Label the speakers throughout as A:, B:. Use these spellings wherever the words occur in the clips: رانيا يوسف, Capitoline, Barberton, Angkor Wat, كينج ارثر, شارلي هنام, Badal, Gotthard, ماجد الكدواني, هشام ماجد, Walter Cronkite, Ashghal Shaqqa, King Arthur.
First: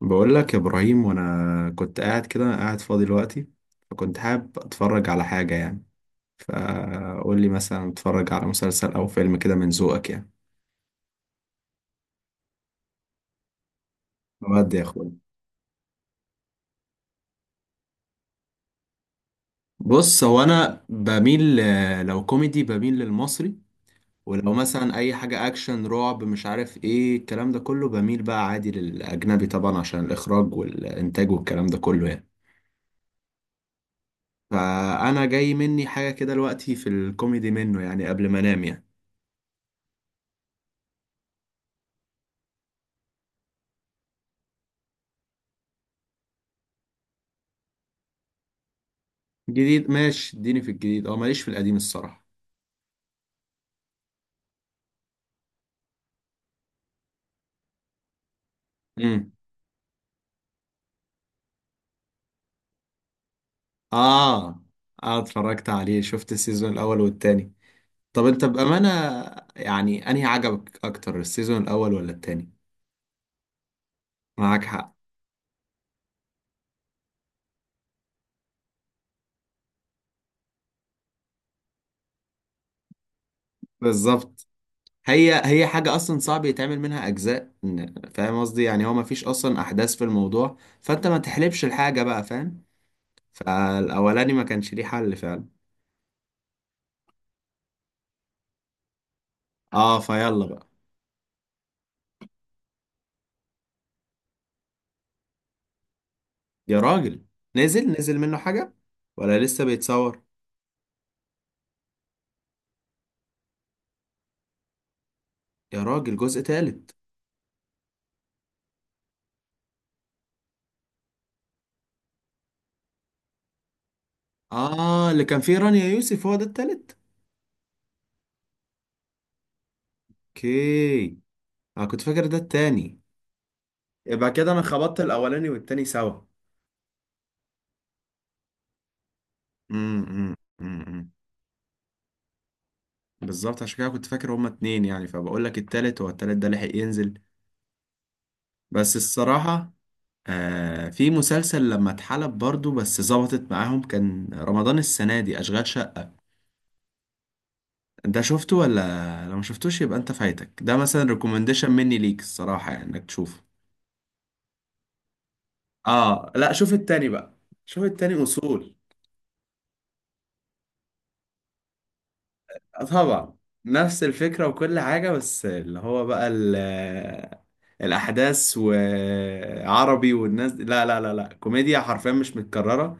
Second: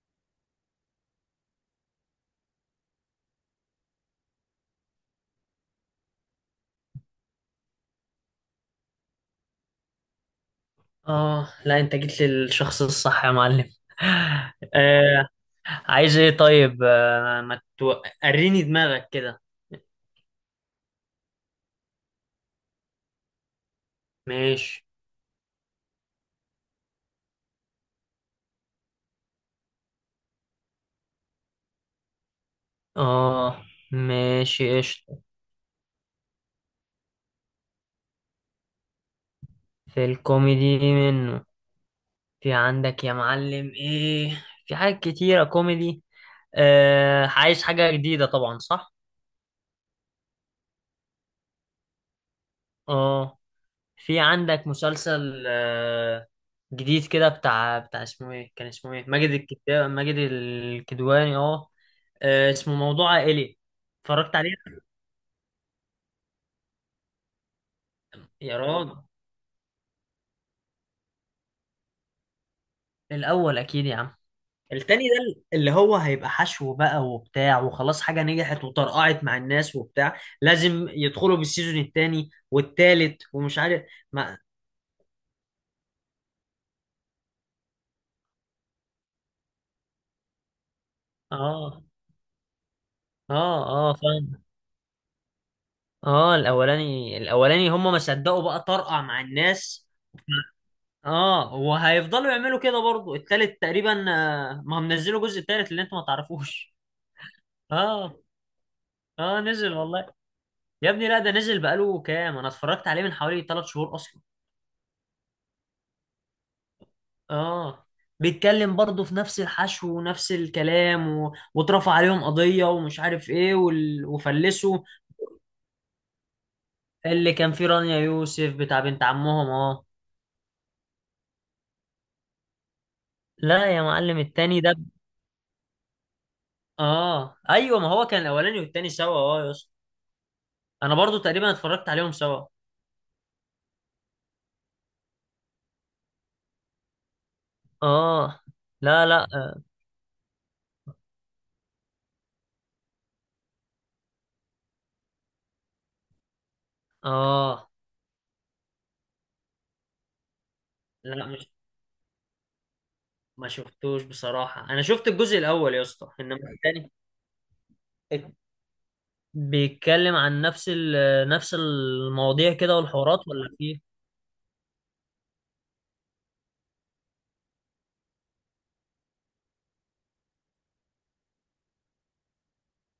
A: بقول لك يا ابراهيم، وانا كنت قاعد كده قاعد فاضي دلوقتي، فكنت حابب اتفرج على حاجه يعني. فقول لي مثلا اتفرج على مسلسل او فيلم كده من ذوقك يعني.
B: اه، لا انت جيت للشخص الصح يا معلم.
A: بجد يا اخويا.
B: آه، عايز ايه طيب؟ آه، ما تو... وريني دماغك كده.
A: بص، هو انا بميل لو كوميدي بميل للمصري، ولو
B: ماشي.
A: مثلا اي حاجه اكشن رعب مش عارف ايه الكلام ده كله بميل بقى عادي للاجنبي طبعا عشان الاخراج والانتاج والكلام ده كله يعني.
B: اه، ماشي قشطة.
A: فانا جاي مني حاجه كده دلوقتي في الكوميدي منه يعني، قبل ما انام يعني.
B: في الكوميدي منه. في عندك يا معلم ايه؟ في حاجات كتيرة كوميدي. آه، عايز حاجة جديدة طبعا، صح.
A: جديد ماشي، اديني في الجديد، اه ماليش في القديم الصراحة.
B: اه، في عندك مسلسل. آه، جديد كده، بتاع اسمه ايه؟ كان اسمه ايه؟ ماجد
A: امم
B: الكدواني. ماجد الكدواني. اه، آه، اسمه موضوع عائلي. اتفرجت
A: اه،
B: عليه.
A: اه اتفرجت عليه، شفت السيزون الاول والتاني. طب انت
B: يا
A: بأمانة،
B: راجل،
A: يعني انهي عجبك اكتر، السيزون الاول ولا التاني؟
B: الاول اكيد يا عم.
A: معاك حق.
B: التاني ده اللي هو هيبقى حشو بقى وبتاع، وخلاص حاجة نجحت وطرقعت مع الناس وبتاع، لازم يدخلوا بالسيزون التاني والتالت ومش عارف. ما،
A: بالظبط، هي حاجة اصلا صعب يتعمل منها اجزاء. فاهم قصدي يعني، هو مفيش اصلا احداث في الموضوع، فانت ما تحلبش
B: اه،
A: الحاجة بقى، فاهم.
B: اه، اه،
A: فالاولاني ما
B: فاهم.
A: كانش ليه حل فعلا.
B: اه، الاولاني هم ما صدقوا بقى، طرقع مع الناس.
A: اه فيلا بقى.
B: اه، وهيفضلوا يعملوا كده برضو التالت تقريبا. آه، ما هم نزلوا جزء التالت اللي انتوا ما تعرفوش.
A: يا راجل، نزل؟ نزل
B: اه،
A: منه حاجة ولا
B: اه،
A: لسه
B: نزل والله.
A: بيتصور؟
B: يا ابني لا، ده نزل بقاله كام، انا اتفرجت عليه من حوالي 3 شهور اصلا.
A: يا راجل، جزء تالت؟
B: اه، بيتكلم برضه في نفس الحشو ونفس الكلام واترفع عليهم قضية ومش عارف ايه وفلسوا.
A: اه اللي كان فيه رانيا يوسف هو ده التالت.
B: اللي كان فيه رانيا يوسف بتاع بنت عمهم، اه.
A: اوكي. انا كنت فاكر ده التاني.
B: لا يا معلم،
A: يبقى كده
B: التاني
A: انا
B: ده.
A: خبطت الاولاني والتاني سوا.
B: اه، ايوه، ما هو كان الاولاني والتاني سوا، اه يا اسطى.
A: امم
B: انا
A: امم
B: برضو تقريبا اتفرجت عليهم سوا.
A: بالظبط، عشان كده كنت فاكر هما اتنين يعني، فبقول لك التالت هو، التالت ده لحق ينزل؟
B: اه،
A: بس
B: لا لا.
A: الصراحة، آه في مسلسل لما اتحلب برضو بس ظبطت معاهم، كان رمضان السنة دي، أشغال شقة.
B: اه،
A: ده شفته ولا لو ما شفتوش يبقى انت فايتك، ده مثلا
B: لا، مش،
A: ريكومنديشن مني ليك الصراحة، يعني انك تشوفه.
B: ما شفتوش بصراحة، انا شفت الجزء الاول يا اسطى،
A: اه
B: انما
A: لا، شوف
B: التاني
A: التاني بقى، شوف التاني اصول.
B: بيتكلم عن نفس المواضيع كده والحوارات،
A: طبعا،
B: ولا في؟
A: نفس الفكرة وكل حاجة، بس اللي هو بقى الأحداث وعربي والناس دي، لا لا لا لا، كوميديا حرفيا مش متكررة.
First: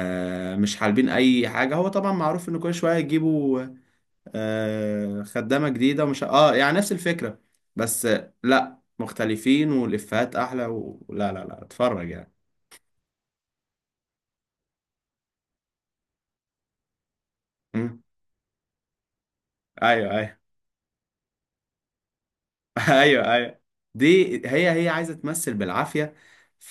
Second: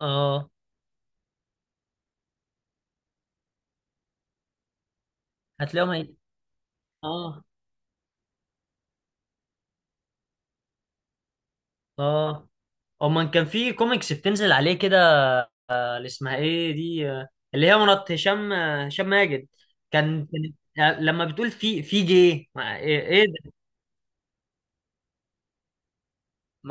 B: اه،
A: مش حالبين أي حاجة. هو طبعا معروف إن كل شوية يجيبوا آه خدامة
B: هتلاقيهم
A: جديدة
B: هي...
A: ومش اه، يعني نفس الفكرة
B: اه،
A: بس، لا مختلفين والإفيهات أحلى، ولا لا لا لا، اتفرج يعني.
B: اه، امال كان في كوميكس بتنزل عليه كده. آه، اللي اسمها ايه دي؟ آه، اللي هي
A: مم.
B: مرات هشام. آه، هشام ماجد.
A: أيوه
B: كان
A: أيوه.
B: كان- آه، لما بتقول في جي ايه؟ إيه
A: ايوه
B: ده؟
A: ايوه، دي هي عايزه تمثل بالعافيه،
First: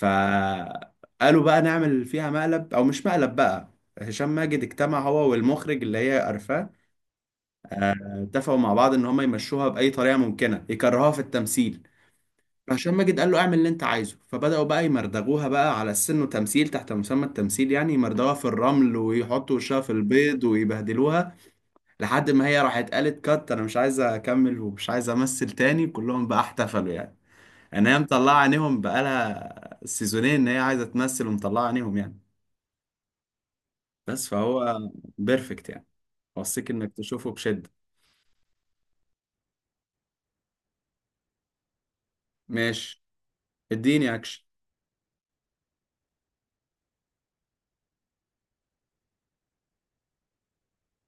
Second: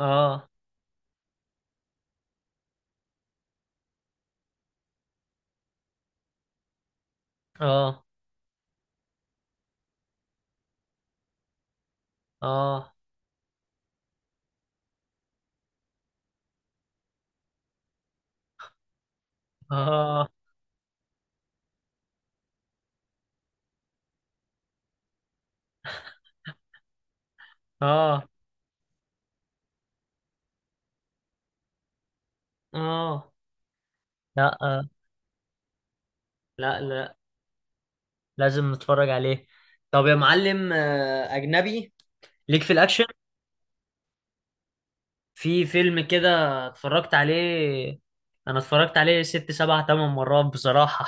B: اه،
A: بقى نعمل فيها مقلب، او مش مقلب بقى. هشام ماجد اجتمع هو والمخرج اللي هي قرفاه،
B: اه،
A: اتفقوا مع بعض ان هم يمشوها باي طريقه ممكنه يكرهوها في التمثيل.
B: اه،
A: فهشام ماجد قال له اعمل اللي انت عايزه، فبداوا بقى يمردغوها بقى على السن وتمثيل تحت مسمى التمثيل يعني، يمردغوها في الرمل ويحطوا وشها في
B: اه،
A: البيض ويبهدلوها، لحد ما هي راحت قالت كات، انا مش عايزه اكمل ومش عايزه امثل تاني. كلهم بقى احتفلوا يعني، ان هي
B: اه،
A: مطلعه عينيهم بقالها سيزونين ان هي عايزه تمثل، ومطلعه عينيهم يعني.
B: اه،
A: بس
B: لا،
A: فهو
B: آه،
A: بيرفكت يعني، اوصيك
B: لا
A: انك
B: لا،
A: تشوفه بشده.
B: لازم نتفرج عليه. طب يا معلم، آه، اجنبي ليك في
A: ماشي،
B: الاكشن.
A: اديني اكشن.
B: في فيلم كده اتفرجت عليه، انا اتفرجت عليه ست سبع تمن مرات بصراحة.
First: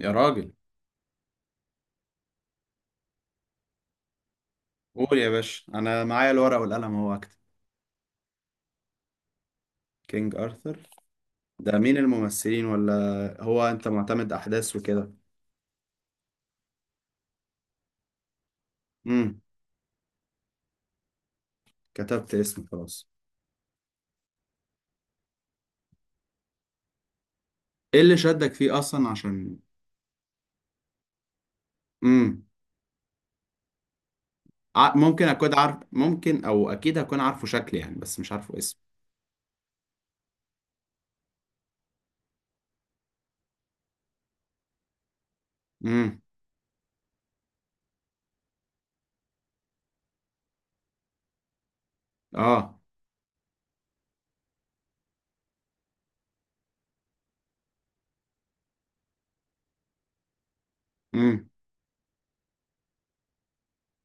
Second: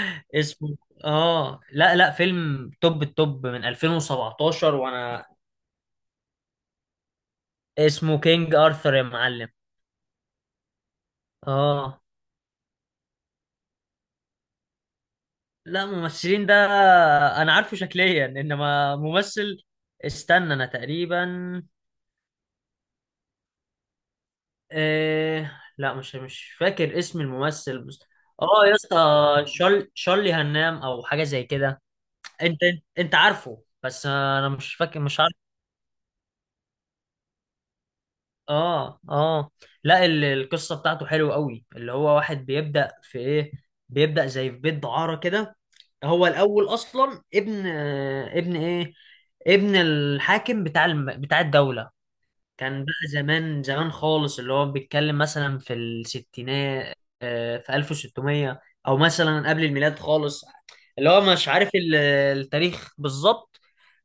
A: يا راجل،
B: اسمه، اه، لا لا، فيلم توب التوب من 2017
A: قول
B: وانا.
A: يا باشا، انا معايا الورقه والقلم اهو اكتب.
B: اسمه كينج ارثر يا معلم.
A: كينج ارثر. ده مين
B: اه،
A: الممثلين؟ ولا هو انت معتمد احداث وكده؟
B: لا، ممثلين ده انا عارفه شكليا انما
A: امم
B: ممثل، استنى انا تقريبا،
A: كتبت اسمه خلاص.
B: لا، مش فاكر اسم الممثل، بس
A: ايه اللي شدك
B: اه يا
A: فيه
B: اسطى،
A: اصلا عشان؟
B: شارلي هنام او حاجة زي كده.
A: امم
B: انت انت عارفه، بس انا مش فاكر، مش
A: ممكن
B: عارف.
A: اكون عارف، ممكن او اكيد هكون عارفه شكل يعني بس مش عارفه اسم.
B: اه، اه، لا القصه بتاعته حلوه قوي، اللي هو واحد بيبدا في ايه، بيبدا زي في بيت دعاره كده.
A: امم
B: هو الاول اصلا ابن، ابن ايه؟ ابن الحاكم بتاع بتاع الدوله.
A: اه.
B: كان بقى زمان زمان خالص، اللي هو بيتكلم مثلا في الستينات، آه، في 1600، او مثلا قبل الميلاد خالص، اللي هو مش عارف التاريخ بالظبط.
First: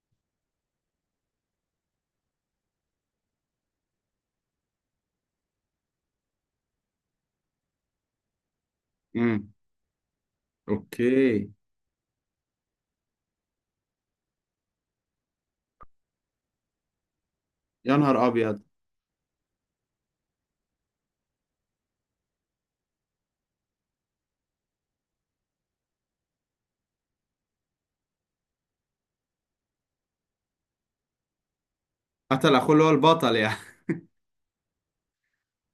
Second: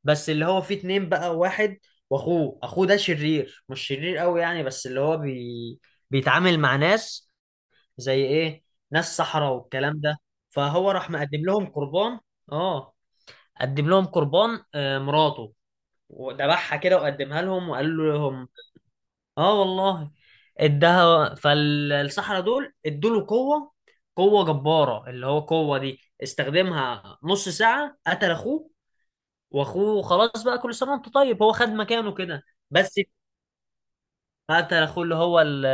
B: بس اللي هو فيه اتنين بقى، واحد واخوه. اخوه ده شرير، مش شرير قوي يعني، بس اللي هو بيتعامل مع ناس. زي ايه؟ ناس صحراء
A: امم
B: والكلام ده. فهو راح مقدم
A: اوكي.
B: لهم قربان. اه، قدم لهم قربان، آه، مراته، وذبحها كده وقدمها لهم وقال
A: يا نهار
B: لهم.
A: ابيض.
B: اه والله. اداها فالصحراء، دول ادوا له قوه، قوه جباره، اللي هو قوه دي استخدمها نص ساعه، قتل اخوه. واخوه خلاص بقى، كل سنه وانت طيب، هو خد مكانه كده.
A: قتل اخوه اللي هو
B: بس
A: البطل يعني؟
B: قتل اخوه اللي هو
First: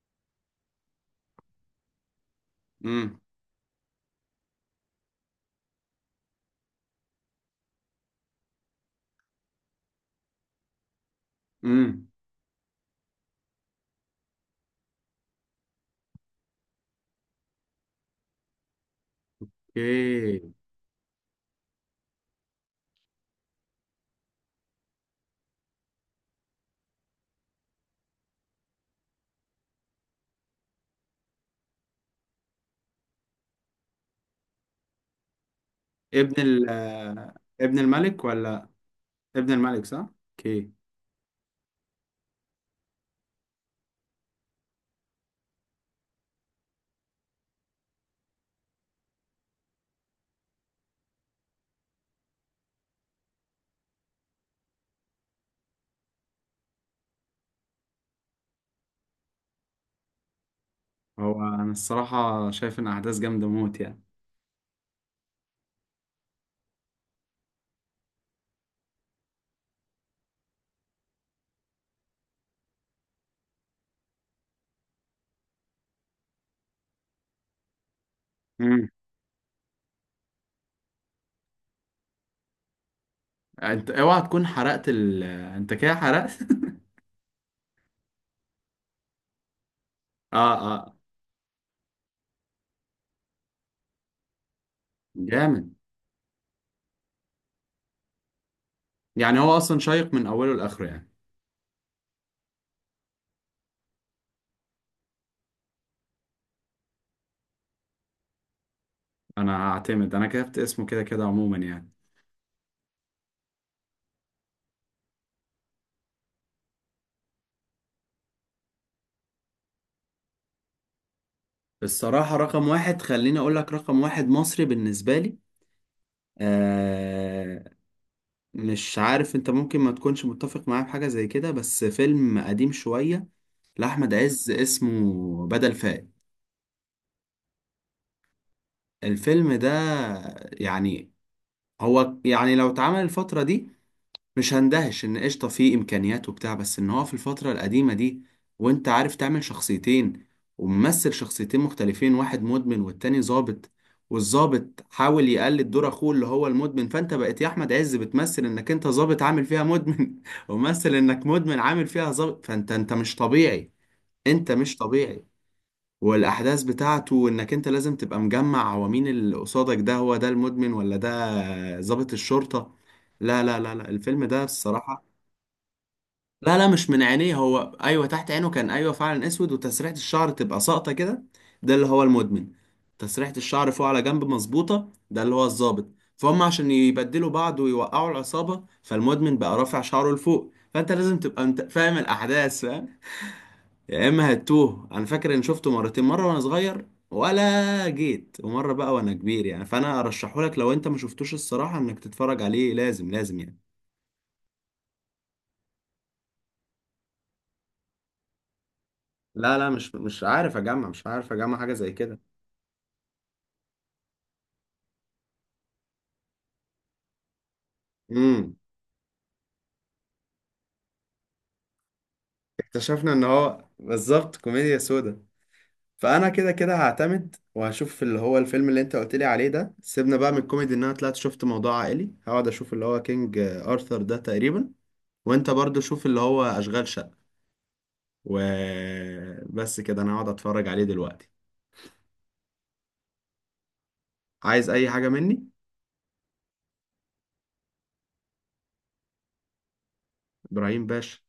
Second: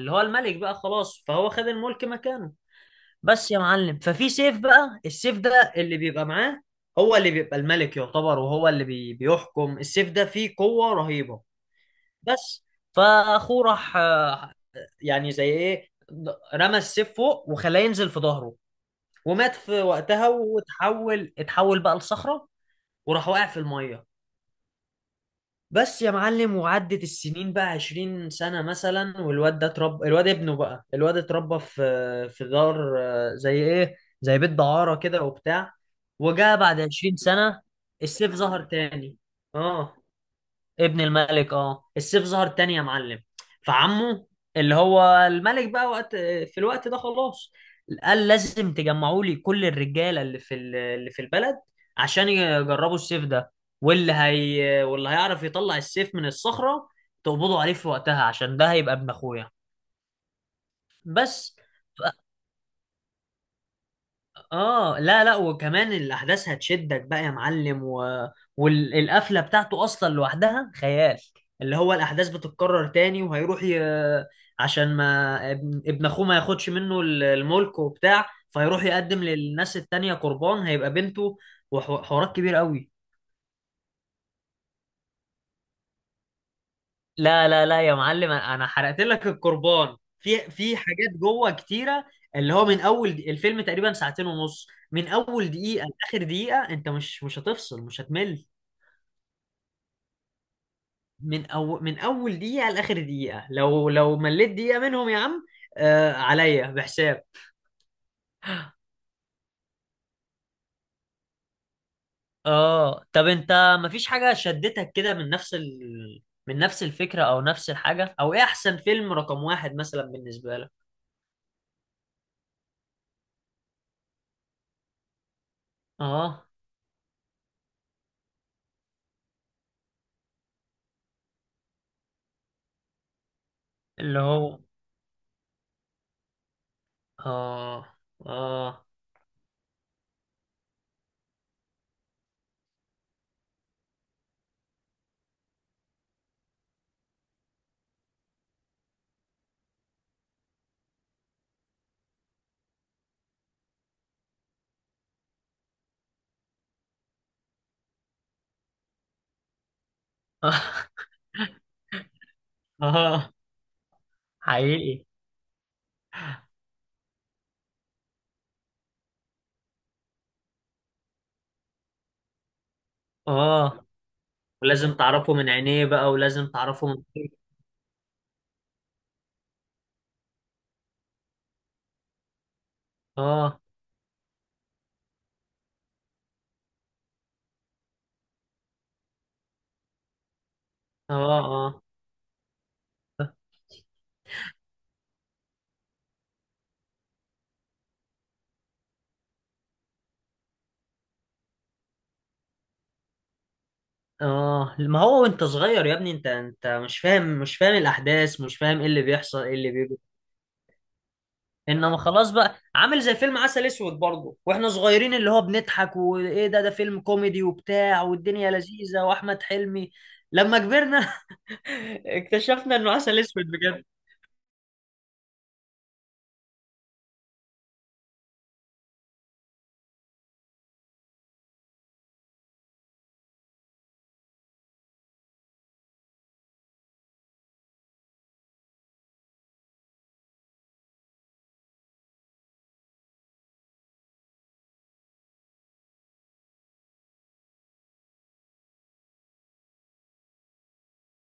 B: اللي هو الملك بقى خلاص، فهو خد الملك مكانه.
A: امم
B: بس يا معلم، ففي سيف بقى، السيف ده اللي بيبقى معاه هو اللي بيبقى الملك يعتبر، وهو اللي بيحكم. السيف ده فيه قوه رهيبه،
A: امم
B: بس. فاخوه راح، آه، يعني زي ايه، رمى السيف فوق وخلاه ينزل في ظهره، ومات في وقتها،
A: اوكي.
B: اتحول بقى لصخرة وراح واقع في المية، بس يا معلم. وعدت السنين بقى 20 سنة مثلا، والواد ده اتربى، الواد ابنه بقى، الواد اتربى في دار، آه، زي ايه، زي بيت دعارة كده وبتاع.
A: ابن
B: وجاء
A: ال
B: بعد 20
A: آه،
B: سنة
A: ابن الملك
B: السيف ظهر
A: ولا؟
B: تاني.
A: ابن الملك،
B: اه،
A: صح؟ اوكي.
B: ابن الملك، اه السيف ظهر تاني يا معلم. فعمه اللي هو الملك بقى وقت، في الوقت ده خلاص، قال لازم تجمعوا لي كل الرجاله اللي في اللي في البلد عشان يجربوا السيف ده، واللي هيعرف يطلع السيف من الصخره تقبضوا عليه في وقتها، عشان ده هيبقى ابن اخويا.
A: هو
B: بس.
A: انا الصراحه شايف ان احداث جامده موت يعني.
B: اه، لا لا، وكمان الاحداث هتشدك بقى يا معلم والقفله بتاعته اصلا لوحدها خيال، اللي هو الاحداث بتتكرر تاني، وهيروح عشان ما ابن اخوه ما ياخدش منه الملك وبتاع، فهيروح
A: امم
B: يقدم للناس التانية قربان، هيبقى بنته. وحوارات كبير قوي.
A: انت اوعى تكون حرقت ال آه، انت كده حرقت!
B: لا لا لا يا معلم، انا حرقت لك القربان
A: اه
B: في
A: اه.
B: حاجات جوه كتيره. اللي هو من اول الفيلم تقريبا ساعتين ونص، من اول
A: جامد،
B: دقيقه لاخر دقيقه انت مش هتفصل، مش هتمل.
A: يعني هو اصلا شيق من اوله لاخره يعني.
B: من أول، من أول دقيقة لآخر دقيقة، لو مليت دقيقة منهم يا عم، آه عليا بحساب.
A: انا هعتمد، انا كتبت اسمه كده كده عموما يعني.
B: اه، طب انت مفيش حاجة شدتك كده من من نفس الفكرة او نفس الحاجة، او ايه احسن فيلم رقم واحد مثلا بالنسبة لك؟
A: الصراحه رقم واحد، خليني اقول لك رقم واحد مصري بالنسبه لي.
B: اه،
A: آه، مش عارف انت ممكن ما تكونش متفق معايا في حاجة زي كده، بس فيلم قديم شوية لأحمد
B: اللي
A: عز
B: هو،
A: اسمه بدل فائت.
B: اه، اه،
A: الفيلم ده يعني، هو يعني لو اتعمل الفترة دي مش هندهش ان قشطه، فيه امكانيات وبتاع، بس ان هو في الفتره القديمه دي وانت عارف تعمل شخصيتين، وممثل شخصيتين مختلفين، واحد مدمن والتاني ظابط، والظابط حاول يقلد دور اخوه اللي هو المدمن، فانت بقيت يا احمد عز بتمثل انك انت ظابط عامل فيها مدمن وممثل انك مدمن عامل فيها ظابط، فانت مش
B: اه،
A: طبيعي. انت مش
B: حقيقي.
A: طبيعي. والاحداث بتاعته انك انت لازم تبقى مجمع هو مين اللي قصادك ده، هو ده المدمن ولا ده ظابط الشرطة؟ لا لا لا
B: اه،
A: لا، الفيلم ده
B: ولازم
A: الصراحة.
B: تعرفه من عينيه بقى، ولازم
A: لا لا،
B: تعرفه
A: مش من
B: من،
A: عينيه، هو ايوه تحت عينه كان ايوه فعلا اسود، وتسريحه الشعر تبقى ساقطه كده، ده اللي هو المدمن. تسريحه
B: اه،
A: الشعر فوق على جنب مظبوطه، ده اللي هو الضابط. فهم عشان يبدلوا بعض ويوقعوا العصابه، فالمدمن بقى رافع شعره لفوق، فانت
B: اه،
A: لازم تبقى انت
B: اه،
A: فاهم الاحداث، فاهم؟ يا اما هتوه. انا فاكر ان شفته مرتين، مره وانا صغير، ولا جيت ومره بقى وانا كبير يعني، فانا ارشحهولك لو انت ما شفتوش الصراحه انك تتفرج عليه، لازم لازم يعني.
B: اه. ما هو وانت صغير يا ابني، انت مش فاهم، مش فاهم الاحداث، مش فاهم ايه اللي بيحصل، ايه
A: لا لا،
B: اللي
A: مش
B: بيجي.
A: مش عارف اجمع، حاجه زي
B: انما
A: كده.
B: خلاص بقى، عامل زي فيلم عسل اسود برضه واحنا صغيرين، اللي هو بنضحك وايه ده، ده فيلم كوميدي وبتاع، والدنيا
A: امم
B: لذيذة واحمد حلمي. لما كبرنا اكتشفنا انه
A: اكتشفنا
B: عسل
A: ان هو
B: اسود.
A: بالظبط كوميديا سودا. فانا كده كده هعتمد وهشوف اللي هو الفيلم اللي انت قلت لي عليه ده، سيبنا بقى من الكوميدي، ان انا طلعت شفت موضوع عائلي، هقعد اشوف اللي هو كينج ارثر ده تقريبا. وانت برضو شوف اللي هو اشغال شقة. وبس كده، انا هقعد اتفرج عليه دلوقتي. عايز اي حاجة مني، ابراهيم باشا؟